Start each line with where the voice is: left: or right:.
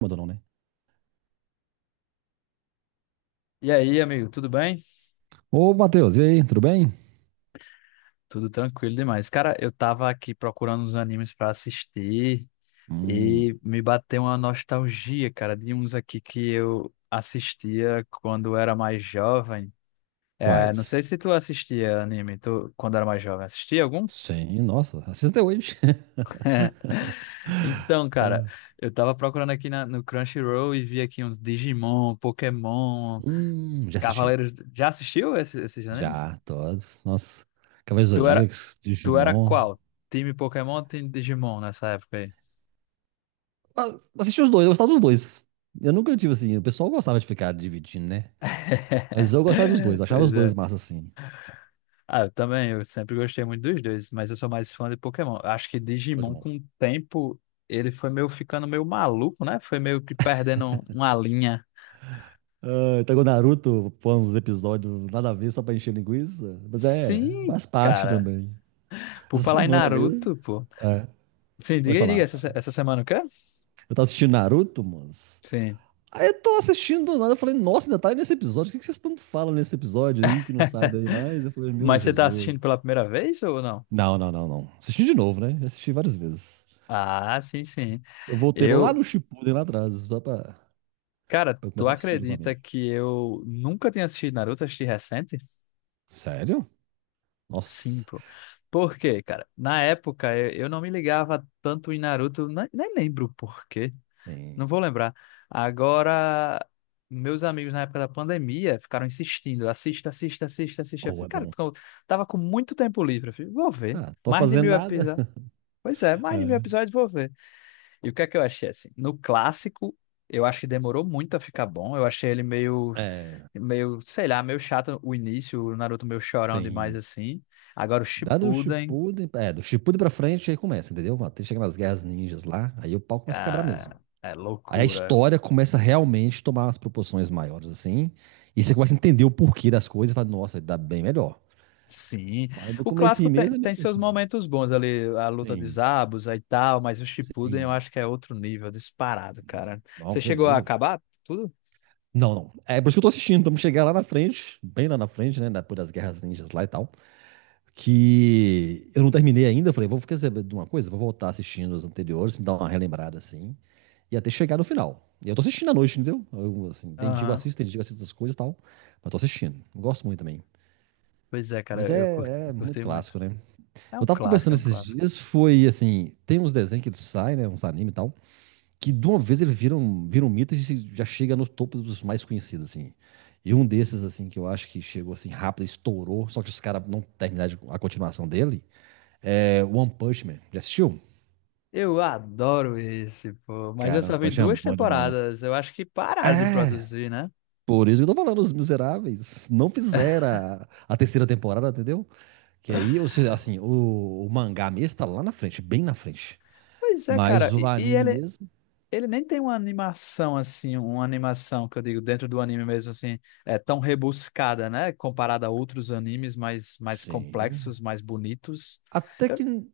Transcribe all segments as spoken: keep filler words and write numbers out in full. right: Mandou não, né?
left: E aí, amigo, tudo bem?
right: Ô, Matheus, e aí, tudo bem?
left: Tudo tranquilo demais. Cara, eu tava aqui procurando uns animes pra assistir
right: Hum,
left: e me bateu uma nostalgia, cara, de uns aqui que eu assistia quando era mais jovem. É, não
right: quais?
left: sei se tu assistia anime tu, quando era mais jovem. Assistia algum?
right: Sim, nossa, assisti até hoje.
left: Então, cara,
right: Ah.
left: eu tava procurando aqui na- no Crunchyroll e vi aqui uns Digimon, Pokémon,
right: Hum, já assisti.
left: Cavaleiros. Já assistiu esses, esses animes?
right: Já, todos. Nossa, Cavaleiros do
left: Tu era,
right: Zodíaco,
left: tu era
right: Digimon.
left: qual? Time Pokémon ou time Digimon nessa época aí?
right: Ah, Assisti os dois, eu gostava dos dois. Eu nunca tive assim, o pessoal gostava de ficar dividindo, né? Mas eu gostava dos dois, eu achava os
left: Pois
right: dois
left: é.
right: massa assim.
left: Ah, eu também, eu sempre gostei muito dos dois, mas eu sou mais fã de Pokémon. Eu acho que Digimon,
right: Pokémon.
left: com o tempo, ele foi meio ficando meio maluco, né? Foi meio que perdendo um, uma linha.
right: Ah, então o Naruto põe uns episódios nada a ver só pra encher linguiça. Mas é,
left: Sim,
right: faz parte
left: cara.
right: também.
left: Por
right: Essa
left: falar em
right: semana mesmo.
left: Naruto, pô.
right: É,
left: Sim,
right: pode
left: diga aí, diga,
right: falar.
left: essa, se- essa semana o quê?
right: Eu tava assistindo Naruto, moço.
left: Sim.
right: Aí eu tô assistindo do nada, eu falei, nossa, ainda tá aí nesse episódio. O que que vocês tanto falam nesse episódio aí que não sai daí mais? Eu falei, meu
left: Mas você tá
right: Jesus.
left: assistindo pela primeira vez ou não?
right: Não, não, não, não. Assisti de novo, né? Eu Assisti várias vezes.
left: Ah, sim, sim.
right: Eu voltei lá
left: Eu,
right: no Shippuden, lá atrás, só pra, pra
left: cara,
right: eu
left: tu
right: começar a assistir
left: acredita
right: novamente.
left: que eu nunca tinha assistido Naruto, assisti recente?
right: Sério?
left: Sim,
right: Nossa.
left: pô. Por quê, cara? Na época eu, eu não me ligava tanto em Naruto, ne- nem, lembro por quê, não
right: Sim.
left: vou lembrar. Agora, meus amigos na época da pandemia ficaram insistindo: assista, assista, assista, assista. Eu
right: Oh,
left: falei,
right: é
left: cara,
right: bom.
left: eu tava com muito tempo livre. Eu falei, vou ver.
right: Tá, tô
left: Mais de
right: fazendo
left: mil
right: nada.
left: episódios. Pois é, mais de mil
right: É.
left: episódios, vou ver. E o que é que eu achei assim? No clássico, eu acho que demorou muito a ficar bom. Eu achei ele meio,
right: É,
left: meio, sei lá, meio chato o início, o Naruto meio chorão demais
right: sim.
left: assim. Agora o
right: Dá do
left: Shippuden.
right: Shippuden, é, do Shippuden pra frente, aí começa, entendeu? Até chega nas guerras ninjas lá, aí o pau começa a quebrar mesmo.
left: Ah, é
right: Aí a
left: loucura.
right: história começa realmente a tomar umas proporções maiores, assim. E você começa a entender o porquê das coisas e fala, nossa, dá bem melhor.
left: Sim.
right: Mas no
left: O clássico
right: comecinho
left: tem,
right: mesmo é
left: tem
right: meio
left: seus
right: chatinho.
left: momentos bons ali, a luta de
right: Sim,
left: Zabuza e tal, mas o Shippuden eu
right: sim.
left: acho que é outro nível, disparado, cara.
right: Não,
left: Você
right: você é
left: chegou a
right: doido.
left: acabar tudo?
right: Não, não. É por isso que eu tô assistindo, pra me chegar lá na frente, bem lá na frente, né? Depois das guerras ninjas lá e tal. Que eu não terminei ainda. Eu falei, vou ficar sabendo de uma coisa, vou voltar assistindo os anteriores, me dar uma relembrada assim. E até chegar no final. E eu tô assistindo à noite, entendeu? Eu, assim, tem dia que eu
left: Aham.
right: assisto, tem dia que eu assisto as coisas e tal. Mas tô assistindo. Gosto muito também.
left: Pois é,
right: Mas
left: cara, eu cur-
right: é,
left: eu
right: é muito
left: curti muito.
right: clássico, né?
left: É
right: Eu
left: um
right: tava
left: clássico,
right: conversando
left: é um
right: esses
left: clássico.
right: dias, foi assim, tem uns desenhos que eles saem, né? Uns anime e tal, que de uma vez eles viram, viram um mito e se- já chega no topo dos mais conhecidos, assim. E um desses, assim, que eu acho que chegou assim rápido, estourou, só que os caras não terminaram de- a continuação dele, é One Punch Man. Já assistiu?
left: Eu adoro esse, pô. Mas eu
right: Cara,
left: só
right: One
left: vi
right: Punch Man é
left: duas
right: bom demais.
left: temporadas. Eu acho que pararam de
right: É!
left: produzir, né?
right: Por isso que eu tô falando, os miseráveis não fizeram a, a terceira temporada, entendeu? Que aí, ou seja, assim, o, o mangá mesmo tá lá na frente, bem na frente.
left: Pois é, cara.
right: Mas o
left: E, e
right: anime
left: ele
right: mesmo,
left: ele nem tem uma animação assim, uma animação que eu digo dentro do anime mesmo assim, é tão rebuscada, né? Comparada a outros animes mais, mais
right: Sim.
left: complexos, mais bonitos.
right: até que
left: Eu-
right: n-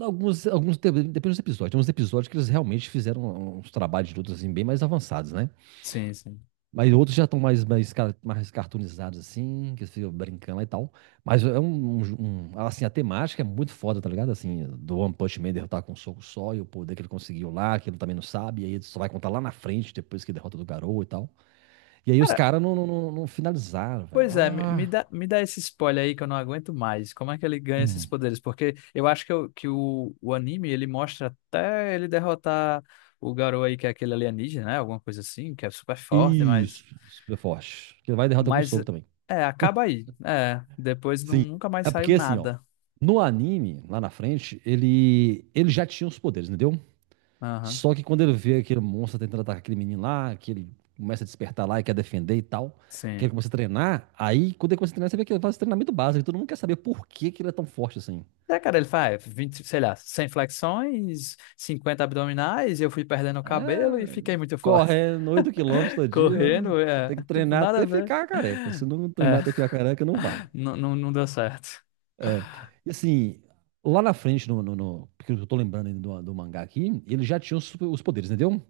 right: alguns, alguns de- depende dos episódios. Tem uns episódios que eles realmente fizeram um, uns trabalhos de luta assim, bem mais avançados, né?
left: Sim, sim.
right: Mas outros já estão mais, mais, ca- mais cartoonizados, assim, que eles ficam brincando lá e tal. Mas é um, um um- assim, a temática é muito foda, tá ligado? Assim, do One Punch Man derrotar com um soco só e o poder que ele conseguiu lá, que ele também não sabe, e aí ele só vai contar lá na frente, depois que derrota do Garou e tal. E aí os
left: Cara,
right: caras não, não, não- não finalizaram, velho.
left: pois é, me, me
right: Ah.
left: dá, me dá esse spoiler aí que eu não aguento mais. Como é que ele ganha esses
right: Hum.
left: poderes? Porque eu acho que, o que o, o anime ele mostra até ele derrotar o garoto aí que é aquele alienígena, né? Alguma coisa assim, que é super forte, mas,
right: Isso, super forte. Que vai e derrota com
left: mas
right: soco também.
left: é, acaba aí. É, depois não,
right: Sim.
left: nunca mais
right: É
left: saiu
right: porque assim, ó,
left: nada.
right: no anime, lá na frente, ele ele já tinha os poderes, entendeu?
left: Aham.
right: Só que quando ele vê aquele monstro tentando atacar aquele menino lá, que ele começa a despertar lá e quer defender e tal, que ele
left: Sim.
right: começa a treinar, aí quando ele começa a treinar, você vê que ele faz treinamento básico, e todo mundo quer saber por que que ele é tão forte assim.
left: É, cara, ele faz vinte sei lá, cem flexões, cinquenta abdominais, e eu fui perdendo o cabelo e
right: É,
left: fiquei muito forte.
right: correndo oito quilômetros todo dia,
left: Correndo,
right: você
left: é,
right: tem que
left: tipo,
right: treinar
left: nada a
right: até
left: ver.
right: ficar careca. Se não
left: É,
right: treinar até ficar careca, não vale.
left: não, não, não deu certo.
right: É. E assim, lá na frente, no, no- no- porque eu tô lembrando ainda do, do mangá aqui, ele já tinha os, super- os poderes, entendeu?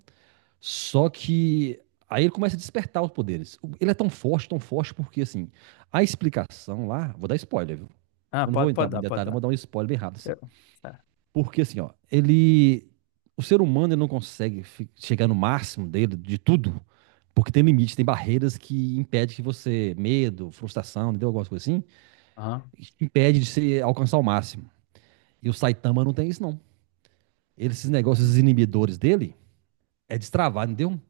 right: Só que aí ele começa a despertar os poderes. O- Ele é tão forte, tão forte, porque assim, a explicação lá, vou dar spoiler, viu?
left: Ah,
right: Eu não vou
left: pode,
right: entrar
left: pode
right: muito
left: dar,
right: em
left: pode
right: detalhe, mas vou
left: dar.
right: dar um spoiler bem rápido, assim.
left: Eu, tá.
right: Porque assim, ó, ele. O ser humano ele não consegue fi- chegar no máximo dele, de tudo, porque tem limites, tem barreiras que impedem que você, medo, frustração, entendeu? Algumas coisas assim,
left: Aham.
right: impede de você alcançar o máximo. E o Saitama não tem isso, não. Ele, esses negócios, esses inibidores dele, é destravado, entendeu?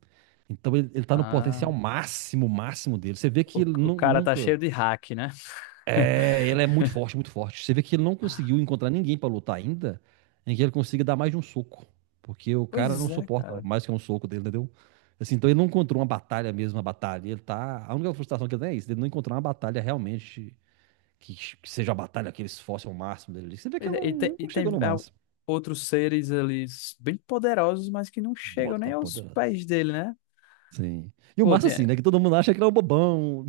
right: Então ele, ele tá no
left: Ah,
right: potencial máximo, máximo dele. Você vê
left: o,
right: que ele
left: o
right: nu-
left: cara tá
right: nunca.
left: cheio de hack, né?
right: É, ele é muito forte, muito forte. Você vê que ele não conseguiu encontrar ninguém pra lutar ainda em que ele consiga dar mais de um soco. Porque o cara
left: Pois
right: não
left: é,
right: suporta
left: cara.
right: mais que um soco dele, entendeu? Assim, então ele não encontrou uma batalha mesmo, uma batalha. Ele tá. A única frustração que ele tem é isso, ele não encontrou uma batalha realmente que, que seja a batalha que ele se esforce ao máximo dele. Você vê que
left: Pois
right: ele
left: é, e
right: não,
left: tem, e
right: nunca
left: tem
right: chegou no
left: ah,
right: máximo.
left: outros seres ali bem poderosos, mas que não chegam nem
right: Bota
left: aos
right: poderosa.
left: pés dele, né?
right: Sim. E o
left: Pô,
right: massa,
left: tem,
right: assim, né? Que todo mundo acha que ele é um bobão.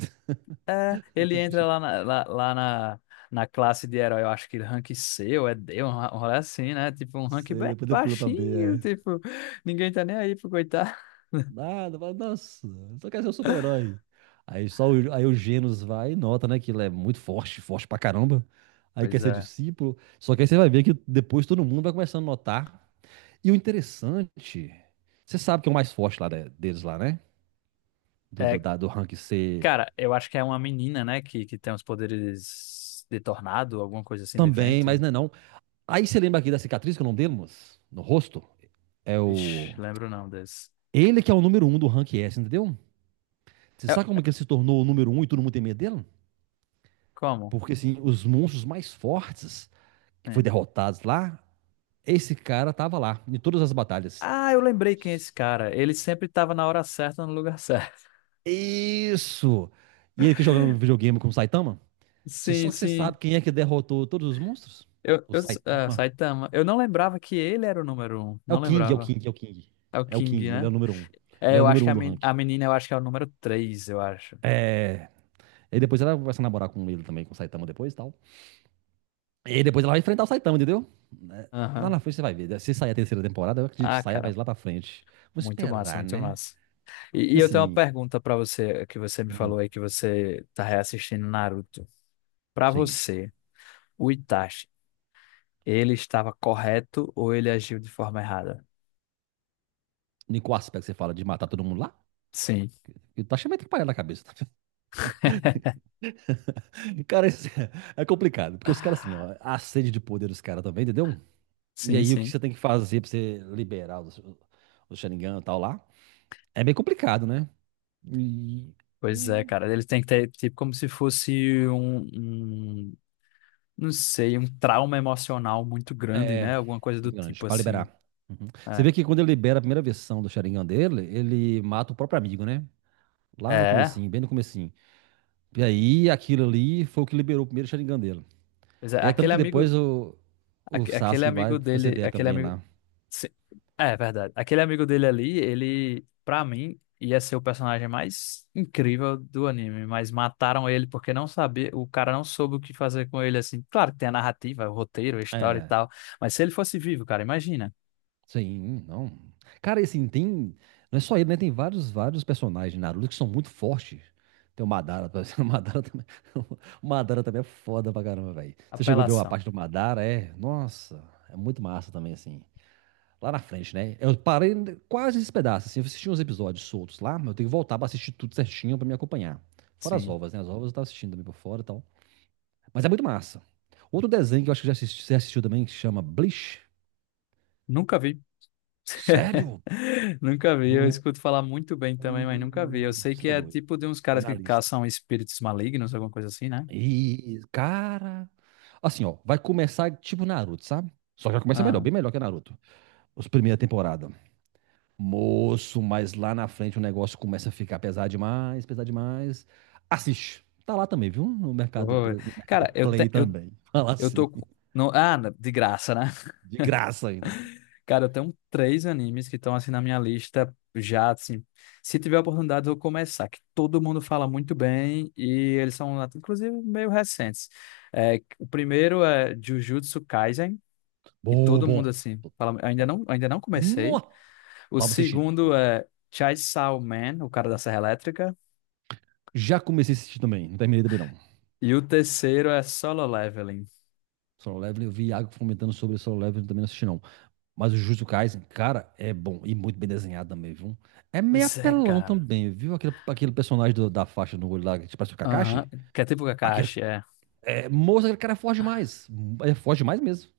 left: é, ele entra lá na, lá, lá na, na classe de herói, eu acho que rank C ou é D, um, ra- um rolê assim, né? Tipo, um rank
right: Você
left: bem
right: Depois ele pula pra B,
left: baixinho,
right: é.
left: tipo, ninguém tá nem aí pro coitado.
right: Nada, fala, nossa, só quer ser um super-herói. Aí só o, aí o Genos vai e nota, né? Que ele é muito forte, forte pra caramba. Aí
left: Pois
right: quer ser
left: é.
right: discípulo. Só que aí você vai ver que depois todo mundo vai começando a notar. E o interessante, você sabe que é o mais forte lá né, deles lá, né? Do, do,
left: É,
right: da- do rank C
left: cara, eu acho que é uma menina, né, que, que tem os poderes de tornado, alguma coisa assim, de
right: também, mas
left: vento.
right: não é não. Aí você lembra aqui da cicatriz, que é o nome dele, moço? No rosto? É
left: Vixe,
right: o.
left: lembro não desse.
right: Ele que é o número um do rank S, entendeu? Você sabe
left: É,
right: como é que ele se tornou o número um e todo mundo tem medo dele?
left: como?
right: Porque, assim, os monstros mais fortes que foi
left: Sim.
right: derrotados lá, esse cara tava lá, em todas as batalhas.
left: Ah, eu lembrei quem é esse cara. Ele sempre tava na hora certa, no lugar certo.
right: Isso! E ele que jogava um videogame com o Saitama? Você-
left: Sim,
right: Só que você sabe
left: sim.
right: quem é que derrotou todos os monstros?
left: Eu,
right: O
left: eu, ah,
right: Saitama.
left: Saitama. Eu não lembrava que ele era o número um.
right: É
left: Não
right: o King, é o
left: lembrava.
right: King, é o King.
left: É o
right: É o
left: King,
right: King, ele é
left: né?
right: o número um. Ele
left: É,
right: é o
left: eu acho
right: número
left: que
right: um
left: a,
right: do
left: men- a
right: ranking.
left: menina, eu acho que é o número três, eu acho.
right: É. E depois ela vai se namorar com ele também, com o Saitama depois e tal. E aí depois ela vai enfrentar o Saitama, entendeu? Né? Lá na
left: Aham.
right: frente você vai ver, né? Se sair a terceira temporada, eu acredito que
left: Ah,
right: saia
left: cara,
right: mais lá pra frente. Vamos
left: muito massa,
right: esperar,
left: muito
right: né?
left: massa. E,
right: E
left: e eu tenho uma
right: assim,
left: pergunta pra você, que você me
right: hum,
left: falou aí que você tá reassistindo Naruto. Pra
right: sim.
left: você, o Itachi, ele estava correto ou ele agiu de forma errada?
right: Em qual aspecto você fala de matar todo mundo lá?
left: Sim,
right: Eu tô achando meio atrapalhado na cabeça. Cara, isso é, é complicado. Porque os caras, assim, ó, a sede de poder dos caras também, entendeu? E
left: sim,
right: aí o que
left: sim.
right: você tem que fazer pra você liberar os, os Sharingan e tal lá? É bem complicado, né? E.
left: Pois é,
right: hum,
left: cara, ele tem que ter, tipo, como se fosse um, um, não sei, um trauma emocional muito grande,
right: É,
left: né? Alguma coisa do
right: grande,
left: tipo
right: pra
left: assim.
right: liberar. Uhum. Você
left: É.
right: vê que quando ele libera a primeira versão do Sharingan dele, ele mata o próprio amigo, né? Lá no
left: É.
right: comecinho, bem no comecinho. E aí, aquilo ali foi o que liberou o primeiro Sharingan dele.
left: Pois é,
right: E é tanto
left: aquele
right: que depois
left: amigo,
right: o, o
left: aque- aquele
right: Sasuke vai
left: amigo dele,
right: proceder
left: aquele
right: também
left: amigo,
right: lá.
left: sim, é verdade. Aquele amigo dele ali, ele, pra mim, ia ser o personagem mais incrível do anime, mas mataram ele porque não sabia, o cara não soube o que fazer com ele assim. Claro que tem a narrativa, o roteiro, a história e tal, mas se ele fosse vivo, cara, imagina.
right: Sim, não. Cara, e assim, tem. Não é só ele, né? Tem vários, vários personagens de Naruto que são muito fortes. Tem o Madara, por exemplo, o Madara também. O Madara também é foda pra caramba, velho. Você chegou a ver uma
left: Apelação.
right: parte do Madara? É. Nossa, é muito massa também, assim. Lá na frente, né? Eu parei quase esse pedaço, assim. Eu assisti uns episódios soltos lá, mas eu tenho que voltar pra assistir tudo certinho pra me acompanhar. Fora as
left: Sim.
right: ovas, né? As ovas eu tava assistindo também por fora e tal. Mas é muito massa. Outro desenho que eu acho que já assisti- você assistiu também, que chama Bleach.
left: Nunca vi.
right: Sério?
left: Nunca vi. Eu escuto falar muito bem também, mas nunca vi. Eu
right: Hum,
left: sei
right: Você
left: que
right: tá
left: é
right: doido.
left: tipo de uns
right: Põe
left: caras
right: na
left: que caçam espíritos malignos, alguma coisa assim, né?
right: E, cara. Assim, ó, vai começar tipo Naruto, sabe? Só que já começa melhor, bem melhor que Naruto. Os primeira temporada. Moço, mas lá na frente o negócio começa a ficar pesado demais, pesado demais. Assiste. Tá lá também, viu? No mercado,
left: Oi.
right: no mercado
left: Cara, eu, te,
right: Play
left: eu,
right: também. Fala
left: eu
right: assim.
left: tô. Com- no, ah, de graça, né?
right: De graça ainda.
left: Cara, eu tenho três animes que estão assim na minha lista já, assim. Se tiver oportunidade, eu vou começar, que todo mundo fala muito bem e eles são, até, inclusive, meio recentes. É, o primeiro é Jujutsu Kaisen, que
right: Bom,
left: todo
right: bom.
left: mundo, assim, fala. Eu ainda
right: Bom.
left: não, ainda não
right: No,
left: comecei. O
right: tava assistindo.
left: segundo
right: Bom.
left: é Chainsaw Man, o cara da Serra Elétrica.
right: Já comecei a assistir também. Não terminei também, não.
left: E o terceiro é Solo Leveling.
right: Solo Leveling, eu vi Iago comentando sobre Solo Leveling, também não assisti, não. Mas o Jujutsu Kaisen, cara, é bom e muito bem desenhado também, viu? É meio
left: Pois é,
right: apelão
left: cara.
right: também, viu? Aquele, aquele personagem do- da faixa no olho lá, que parece o
left: Aham,
right: Kakashi.
left: que é tipo
right: Aquele,
left: Kakashi, é.
right: é, moço, aquele cara é forte demais. É forte demais mesmo.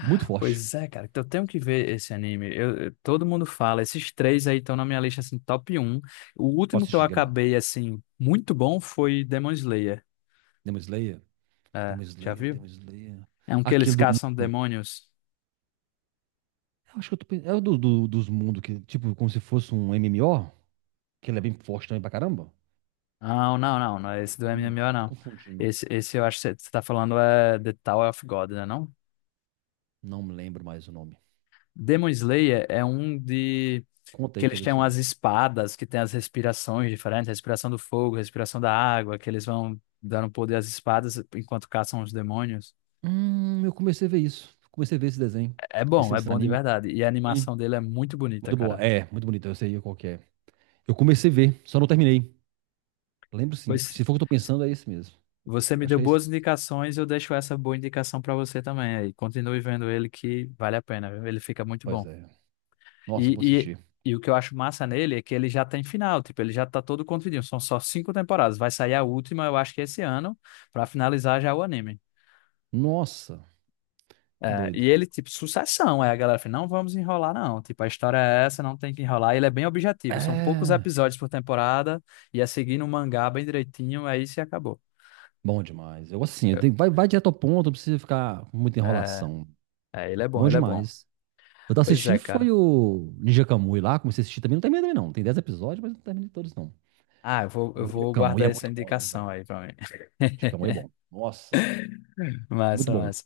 right: Muito forte.
left: Pois é, cara. Então eu tenho que ver esse anime. Eu, eu- todo mundo fala. Esses três aí estão na minha lista, assim, top um. O último
right: Posso
left: que eu
right: assistir, que é bom.
left: acabei, assim, muito bom foi Demon Slayer.
right: Demon Slayer,
left: É,
right: Demon
left: já
right: Slayer,
left: viu?
right: Demon Slayer.
left: É um que eles
right: Aquele do
left: caçam
right: mundo.
left: demônios.
right: Eu acho que eu tô pensando. É o do, do- dos mundos, que, tipo, como se fosse um M M O, que ele é bem forte também pra caramba.
left: Não, não, não. Não é esse do
right: Não,
left: M M O,
right: eu tô
left: não.
right: confundindo.
left: Esse, esse eu acho que você você tá falando é The Tower of God, né, não?
right: Não me lembro mais o nome.
left: Demon Slayer é um de...
right: Conta
left: Que
right: aí que eu
left: eles têm
right: vejo se eu
left: umas
right: lembro.
left: espadas, que tem as respirações diferentes. Respiração do fogo, respiração da água. Que eles vão dando poder às espadas enquanto caçam os demônios.
right: Hum, eu comecei a ver isso. Comecei a ver esse desenho,
left: É bom,
right: esse,
left: é
right: esse
left: bom de
right: anime.
left: verdade. E a
right: Sim.
left: animação dele é muito bonita,
right: Muito boa.
left: cara.
right: É, muito bonito. Eu sei qual que é. Eu comecei a ver, só não terminei. Lembro sim.
left: Pois
right: Se for o que eu tô pensando, é esse mesmo.
left: você
right: É,
left: me
right: Acho
left: deu
right: que é esse.
left: boas indicações, eu deixo essa boa indicação pra você também aí. Continue vendo ele que vale a pena, viu? Ele fica muito
right: Pois
left: bom.
right: é. Nossa, eu vou
left: E, e,
right: assistir.
left: e o que eu acho massa nele é que ele já tem final, tipo, ele já tá todo contidinho. São só cinco temporadas. Vai sair a última, eu acho que esse ano, pra finalizar já o anime.
right: Nossa, que
left: É,
right: doido.
left: e ele, tipo, sucessão. Aí a galera fala, não vamos enrolar, não. Tipo, a história é essa, não tem que enrolar. E ele é bem objetivo. São poucos
right: É.
left: episódios por temporada. E é seguir no mangá bem direitinho. Aí se acabou.
right: Bom demais. Eu gosto assim. eu
left: Eu-
right: tenho- Vai, vai direto ao ponto, não precisa ficar com muita
left: É,
right: enrolação.
left: é, ele é bom,
right: Bom
left: ele é bom.
right: demais. Eu tava
left: Pois é,
right: assistindo
left: cara.
right: foi o Ninja Kamui lá. Comecei a assistir também. Não terminei também, não. Tem dez episódios, mas não terminei todos, não.
left: Ah, eu vou,
right: O
left: eu
right: Ninja
left: vou
right: Kamui
left: guardar
right: é
left: essa
right: muito bom, né,
left: indicação
right: velho.
left: aí pra mim.
right: Ninja Kamui é bom. Nossa, muito
left: Massa,
right: bom.
left: massa.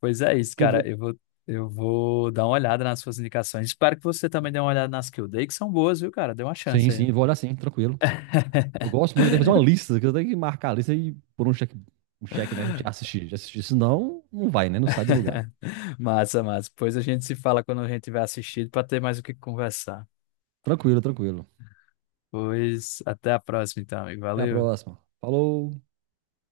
left: Pois é isso,
right: que eu vou.
left: cara. Eu vou, eu vou dar uma olhada nas suas indicações. Espero que você também dê uma olhada nas que eu dei, que são boas, viu, cara? Dê uma
right: Sim,
left: chance aí.
right: sim, vou olhar sim, tranquilo. Eu gosto muito, eu tenho que fazer uma lista, que eu tenho que marcar a lista e pôr um cheque, um cheque, né? Já assisti, já assisti. Senão, não vai, né? Não sai do lugar.
left: Massa, massa. Pois a gente se fala quando a gente tiver assistido para ter mais o que conversar.
right: Tranquilo, tranquilo.
left: Pois até a próxima, então, amigo.
right: Até a
left: Valeu.
right: próxima. Falou!